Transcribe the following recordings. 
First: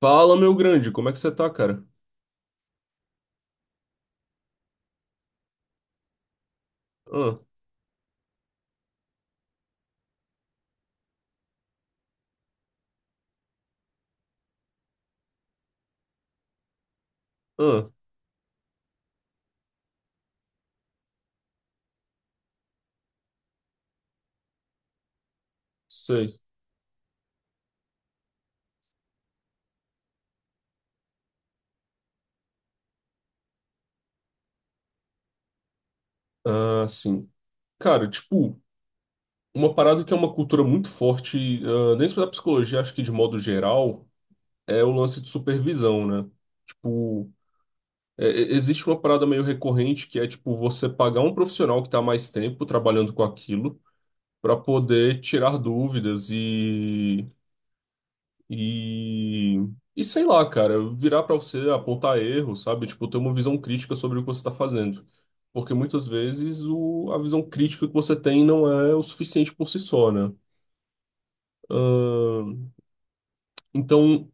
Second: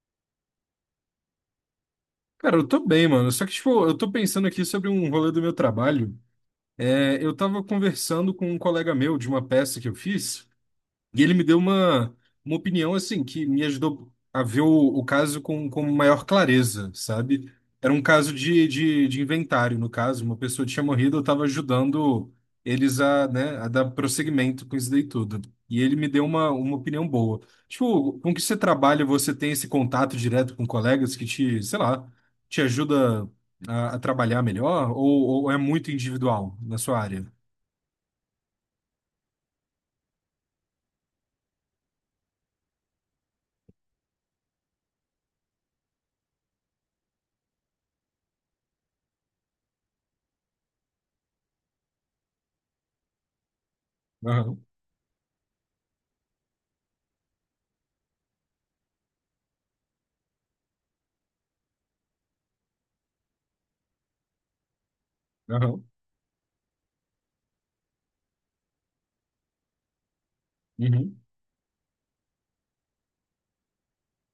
Fala, meu grande, como é que você tá, cara? Cara, eu tô bem, mano. Só que, tipo, eu tô pensando aqui sobre um rolê do meu trabalho. É, eu Ah, tava conversando com um colega meu de uma peça que eu fiz. E ele me deu uma opinião assim que me ajudou a ver o caso com maior clareza, sabe? ah, Era um caso de inventário, no caso, uma pessoa tinha morrido, eu estava ajudando eles a, né, a dar prosseguimento com isso daí tudo. E ele me deu sei. Uma opinião boa. Tipo, com que você trabalha, você tem esse contato direto com colegas que te, sei lá, te ajuda a trabalhar melhor, ou é muito individual na Ah, sua área? sim. Cara, tipo, uma parada que é uma cultura muito forte, dentro da psicologia, acho que de modo geral, é o lance de supervisão, né? Tipo, é- existe uma parada meio recorrente que é, tipo, você pagar um profissional que tá há mais tempo trabalhando com aquilo pra Aham, poder tirar dúvidas e E, e sei lá, cara, virar pra você apontar erro, sabe? Tipo, ter uma visão crítica sobre o que você tá fazendo. Porque aham. muitas vezes o, a visão crítica que você tem não é o suficiente por si só, né? Uhum. Ahn, então,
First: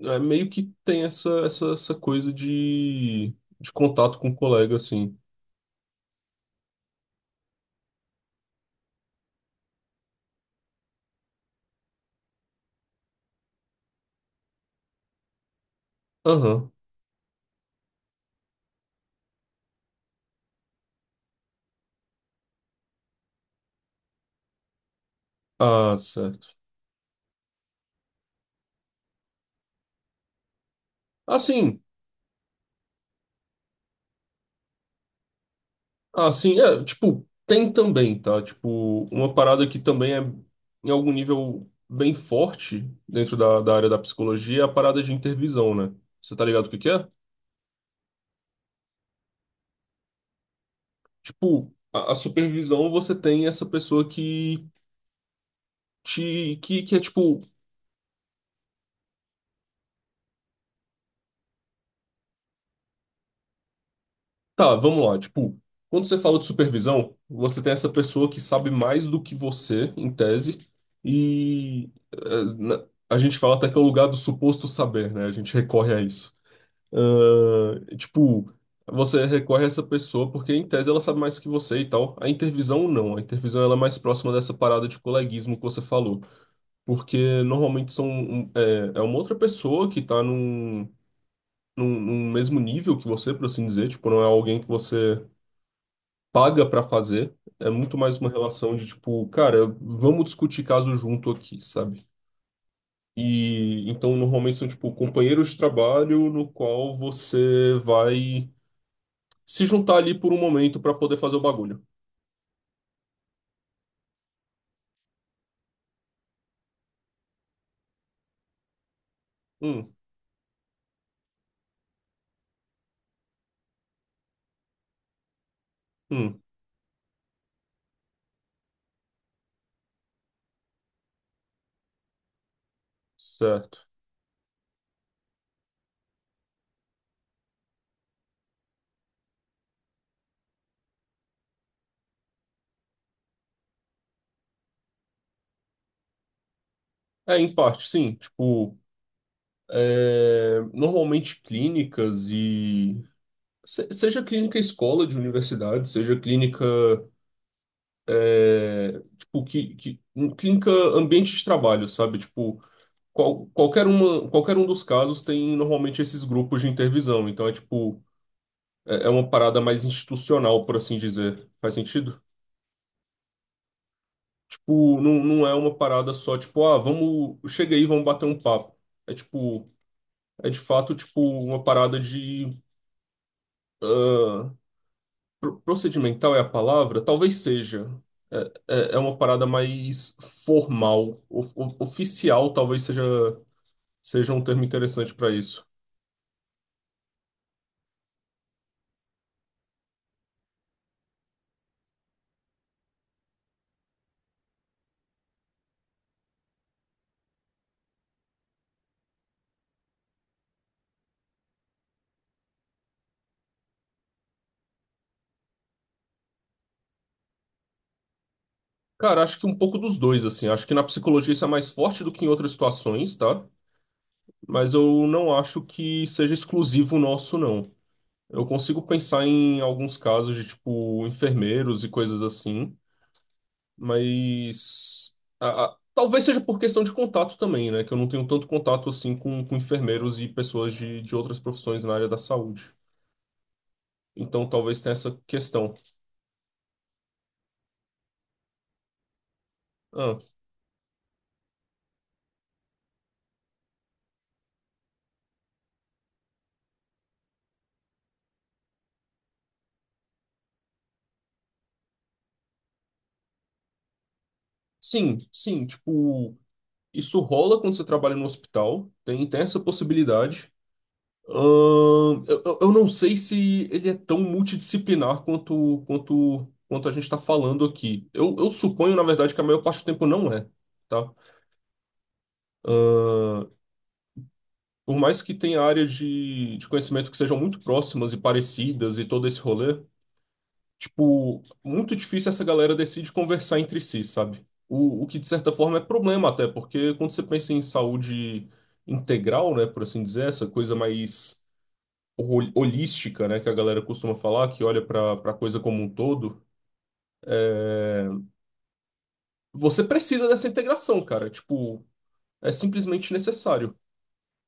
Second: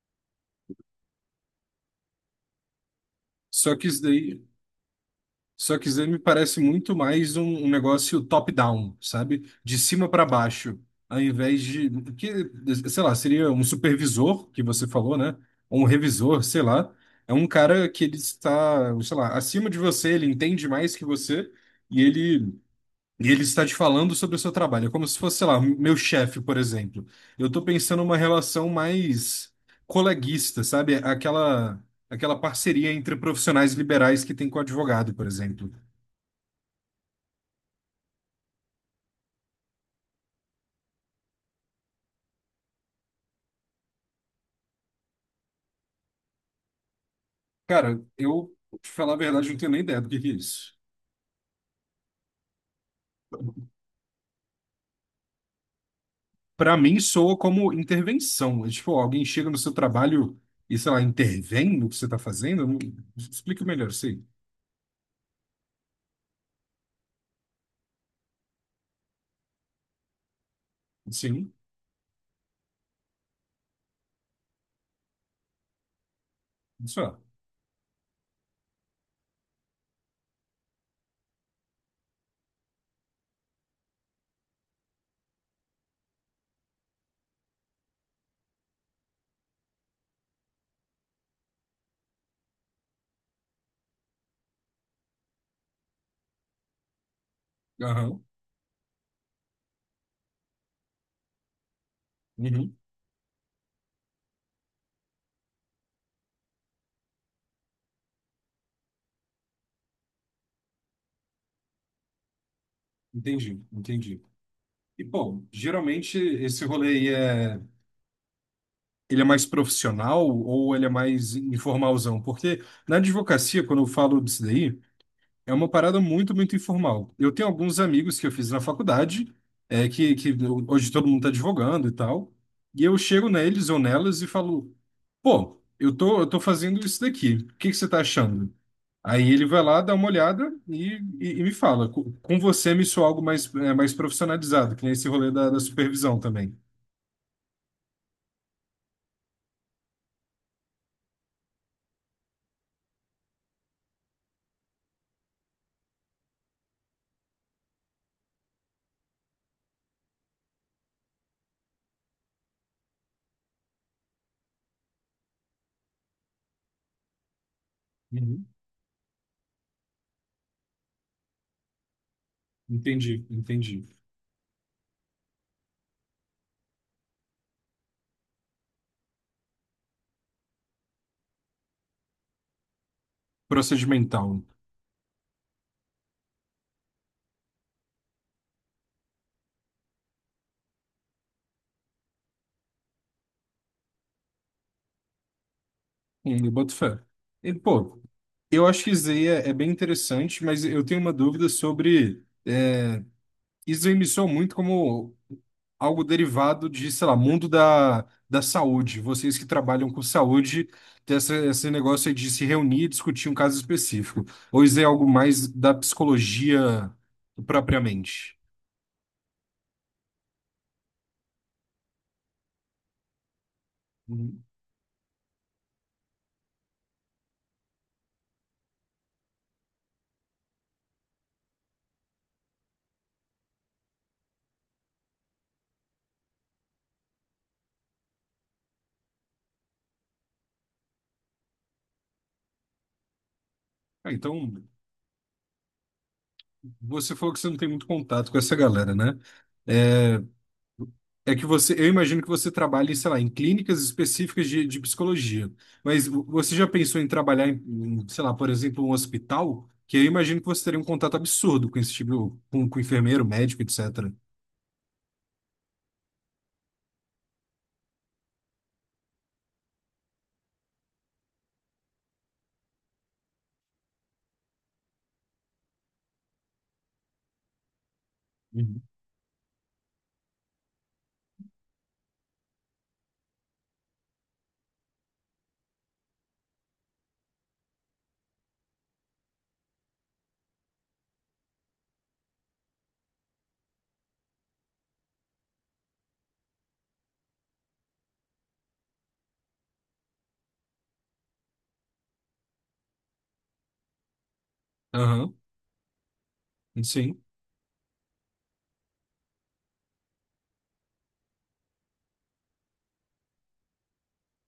é meio que tem essa, essa coisa de Só que isso contato com o daí. colega, assim. Só que Zen me parece muito mais um negócio top-down, sabe? De cima para baixo, ao invés de, que, sei lá, seria um supervisor, que você falou, né? Ou um revisor, sei Aham. lá. É um cara que ele está, sei lá, acima de você, ele entende mais que você e ele, e ele está te falando sobre o seu trabalho. É como se fosse, sei lá, meu Ah, chefe, certo. por exemplo. Eu estou pensando numa relação mais coleguista, sabe? Assim. Aquela parceria entre profissionais liberais que tem com o advogado, por exemplo. Ah, sim, é, tipo, tem também, tá? Tipo, uma parada que também é, em algum nível, bem forte dentro da área da psicologia é a parada de intervisão, né? Você tá ligado o que que é? Cara, eu, pra te falar a verdade, não tenho nem ideia do que é isso. Tipo, a supervisão você tem essa pessoa que te, Pra que mim, é soa tipo, como intervenção. É tipo, alguém chega no seu trabalho e, sei lá, intervém no que você tá fazendo? Explica melhor, sim. tá, vamos lá, tipo, quando você fala de supervisão, você tem essa pessoa que sabe mais do que você, em tese, Sim, e a gente fala até que é o lugar do suposto saber, né? A gente recorre a isso. isso é. Ah, tipo, você recorre a essa pessoa porque, em tese, ela sabe mais que você e tal. A intervisão, não. A intervisão ela é mais próxima dessa parada de coleguismo que você falou. Porque, normalmente, são, é, é uma outra pessoa que tá num, num mesmo nível que você, por assim dizer. Tipo, não é alguém que você paga pra fazer. É muito mais Aham. uma relação de, tipo, cara, vamos discutir caso junto aqui, sabe? Uhum. E então normalmente são tipo companheiros de trabalho no qual você vai se juntar ali por um momento para poder fazer o bagulho. Entendi, entendi. E, bom, geralmente esse rolê aí é, ele é mais Hum, profissional ou ele é mais informalzão? Porque na advocacia, quando eu falo disso daí, é uma parada muito, hum, muito informal. Eu tenho alguns amigos que eu fiz na faculdade, é, que hoje todo mundo está advogando e tal, e eu chego neles ou certo. nelas e falo, pô, eu tô fazendo isso daqui, o que que você tá achando? Aí ele vai lá, dá uma olhada e me fala. Com você me soa algo mais, é, mais profissionalizado, que nem esse rolê da supervisão também. É, em parte, sim. Tipo, é, normalmente clínicas e. Seja clínica escola de universidade, seja clínica. É, tipo, clínica ambiente de trabalho, sabe? Tipo, qualquer uma, qualquer um dos casos tem normalmente esses grupos de intervisão. Então é tipo. Uhum. É uma parada mais institucional, por assim dizer. Faz sentido? Entendi, entendi. Tipo, não, não é uma parada só, tipo, ah, vamos, chega aí, vamos bater um papo. É tipo, é de fato, tipo, uma parada de, Procedimental. ah, procedimental é a palavra? Talvez seja. É, é uma parada mais formal, oficial, talvez seja, seja um termo interessante para isso. Eu boto fé. E, pô, eu acho que isso é, é bem interessante, mas eu tenho uma dúvida sobre é, isso me soa muito como algo derivado de, sei lá, mundo da saúde. Vocês que trabalham com saúde, tem essa, esse negócio aí de se reunir e discutir um caso específico. Ou isso é algo mais da psicologia propriamente? Cara, acho que um pouco dos dois, assim. Acho que na psicologia isso é mais forte do que em outras situações, tá? Uhum. Mas eu não acho que seja exclusivo nosso, não. Eu consigo pensar em alguns casos de, tipo, enfermeiros e coisas assim, mas talvez seja por questão de contato também, né? Que eu não tenho tanto contato assim com enfermeiros e pessoas de outras profissões na área da saúde. Ah, Então então, talvez tenha essa questão. você falou que você não tem muito contato com essa galera, né? É, Ah, é que você, eu imagino que você trabalhe, sei lá, em clínicas específicas de psicologia. Mas você já pensou em trabalhar em, em, sei lá, por exemplo, um hospital? Que eu imagino que você teria um contato absurdo com esse tipo, com enfermeiro, médico, etc. sim, sim, tipo, isso rola quando você trabalha no hospital, tem, tem essa possibilidade. Eu não sei se ele é tão multidisciplinar quanto, quanto a gente está falando aqui. Eu Uhum. suponho, na verdade, que a maior parte do tempo não é, tá? Ahn, por mais que tenha áreas de conhecimento que sejam muito próximas e parecidas e todo esse rolê, tipo, muito difícil essa galera decide conversar entre si, sabe? O que, de certa forma, é problema até, porque quando você pensa em saúde integral, né, por assim dizer, essa coisa mais holística, né, que a galera costuma falar, que olha para Aham, coisa como um todo, sim. você precisa dessa integração, cara. Tipo, é simplesmente necessário.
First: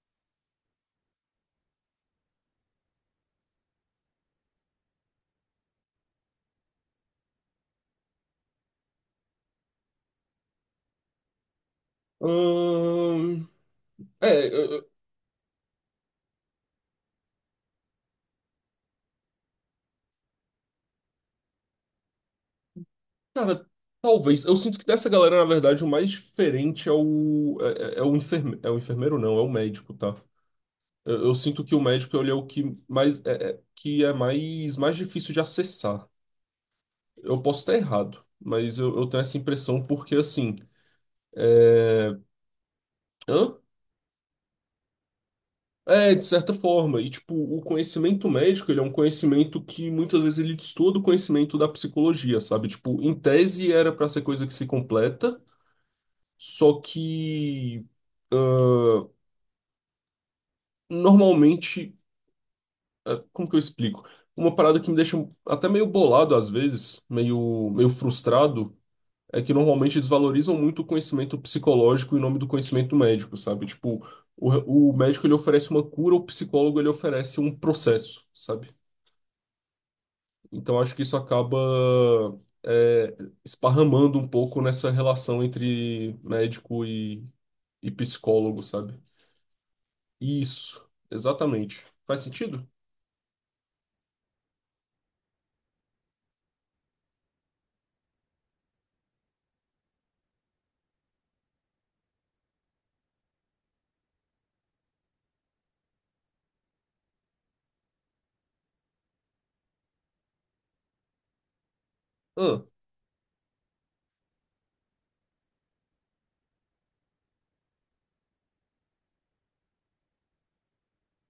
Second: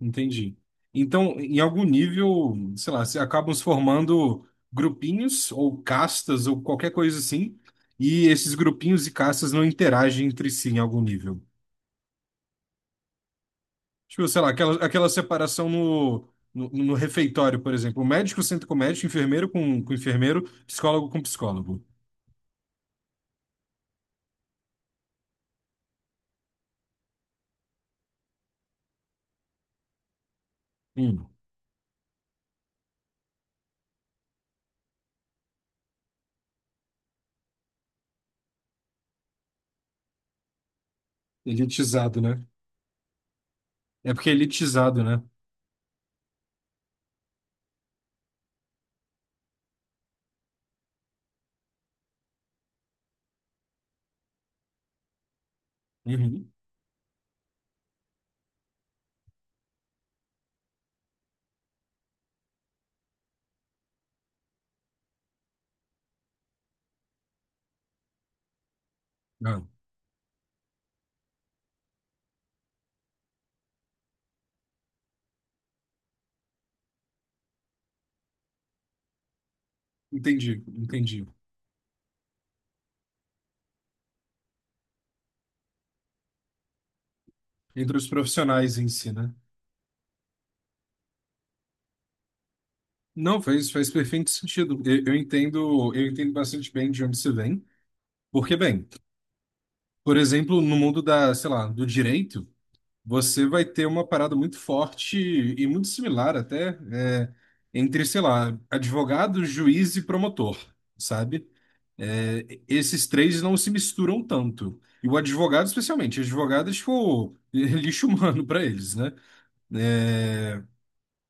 Entendi. Então, em algum nível, sei lá, se acabam se formando grupinhos ou castas ou qualquer coisa assim, e esses grupinhos e castas não interagem entre si em algum nível. Ahn, Tipo, sei é, lá, eu- aquela, eu- aquela separação no refeitório, por exemplo, médico senta com médico, enfermeiro com enfermeiro, psicólogo com psicólogo. cara, talvez. Eu sinto que dessa galera, na verdade, o mais diferente é o é, é o enferme, é o enfermeiro, não, é o médico, tá? Hum, Eu sinto que o médico ele é o que mais é, que é mais mais difícil de acessar. Eu posso estar errado, mas eu tenho essa impressão porque assim, é... elitizado, né? Hã? É porque é elitizado, né? É, de certa forma. E, tipo, o conhecimento médico, ele é um conhecimento que muitas vezes ele destoa do conhecimento da psicologia, sabe? Tipo, em tese era pra ser coisa que se completa, Uhum. só que normalmente, como que eu explico? Uma parada que me deixa até meio bolado às vezes, meio frustrado, é que Ah, normalmente desvalorizam muito o conhecimento psicológico em nome do conhecimento médico, sabe? Tipo, o médico ele oferece uma cura, o psicólogo ele oferece um processo, sabe? entendi, Então acho que isso entendi. acaba é, esparramando um pouco nessa relação entre médico e Entre os psicólogo, profissionais em sabe? si, né? Isso, exatamente. Faz sentido? Não, faz, faz perfeito sentido. Eu entendo bastante bem de onde você vem, porque, bem, por exemplo, no mundo da, sei lá, do direito, você vai ter uma parada muito forte e muito similar até, é, entre, sei lá, advogado, juiz e promotor, sabe? É, Hã, esses três não se misturam tanto. E o advogado, especialmente, advogado é tipo lixo humano para eles, né? É,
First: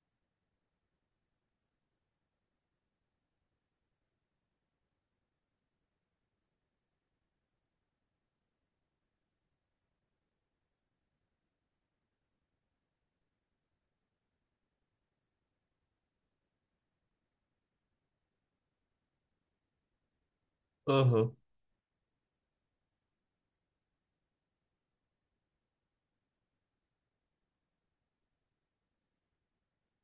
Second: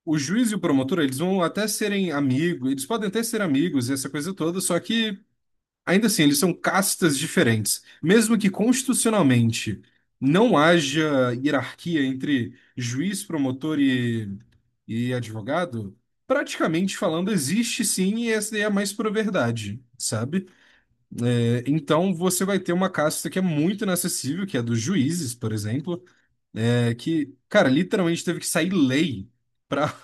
o juiz e o promotor, eles vão até serem amigos, eles podem até ser amigos e essa coisa toda, só que ainda assim, eles são castas diferentes. Mesmo que constitucionalmente não haja hierarquia entre juiz, promotor e advogado, praticamente falando, existe sim, e essa daí é a mais pura verdade, sabe? aham. É, então você vai ter uma casta que é muito inacessível, que é dos juízes, por exemplo é, que, cara, literalmente teve que sair lei para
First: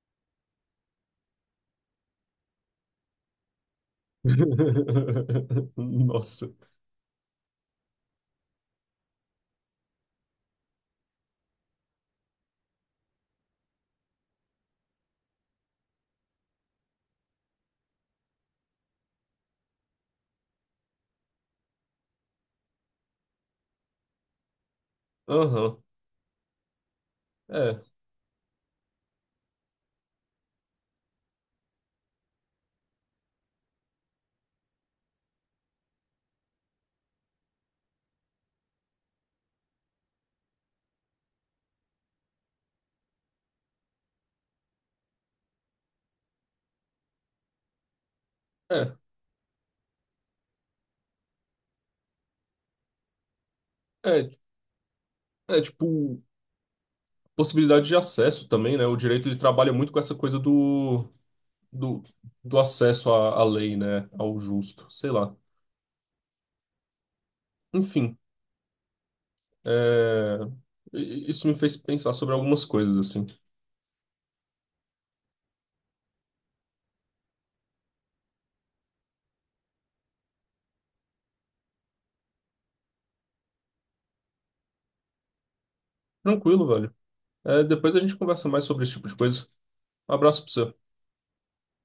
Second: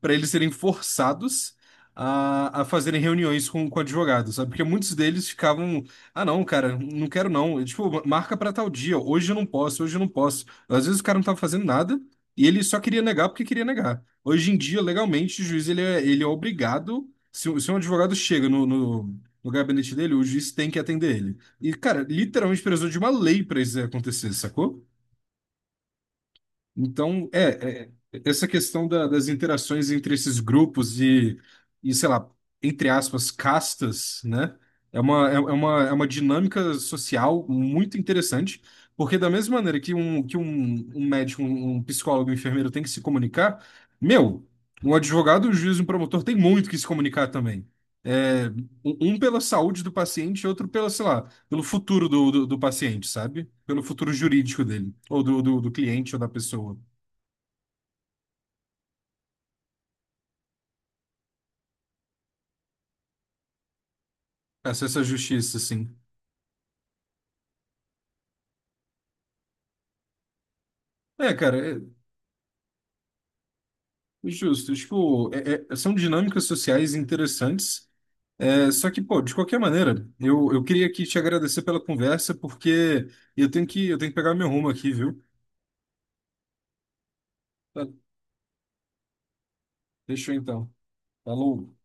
para eles serem forçados a fazerem reuniões com advogados, sabe? Porque muitos deles ficavam, ah, não, Nossa. cara, não quero não. E, tipo, marca para tal dia, hoje eu não posso, hoje eu não posso. Às vezes o cara não tava fazendo nada e ele só queria negar porque queria negar. Hoje em dia, legalmente, o juiz ele é obrigado, se, se um advogado chega no gabinete dele, o juiz tem que atender ele. E, cara, literalmente precisou de uma lei para isso acontecer, sacou? Aham. Então, É, é, é, essa questão das interações entre esses grupos e, sei lá, entre aspas, castas, né? É uma dinâmica social muito interessante, porque da mesma maneira que um médico, um psicólogo, um enfermeiro tem que se comunicar, meu, um advogado, um juiz, um promotor tem muito que se comunicar também. É, é, um pela saúde do paciente, outro pela, sei lá, pelo futuro do paciente, sabe? Pelo futuro é, jurídico dele, ou é do cliente ou tipo da pessoa. possibilidade de acesso também, né? O direito ele trabalha muito com essa coisa do, do, do acesso à, à lei, né? Ao justo, Acesso à sei lá. justiça, assim. Enfim. É, É, isso me cara, fez é pensar sobre algumas coisas, assim. justo. Tipo, são dinâmicas sociais interessantes. É, só que, pô, de qualquer maneira, eu queria aqui te agradecer pela conversa, porque eu tenho que pegar meu rumo aqui, viu? Tranquilo, velho. É, Tá, depois a gente conversa mais sobre esse tipo de coisa. Um fechou abraço pra então. você. Falou.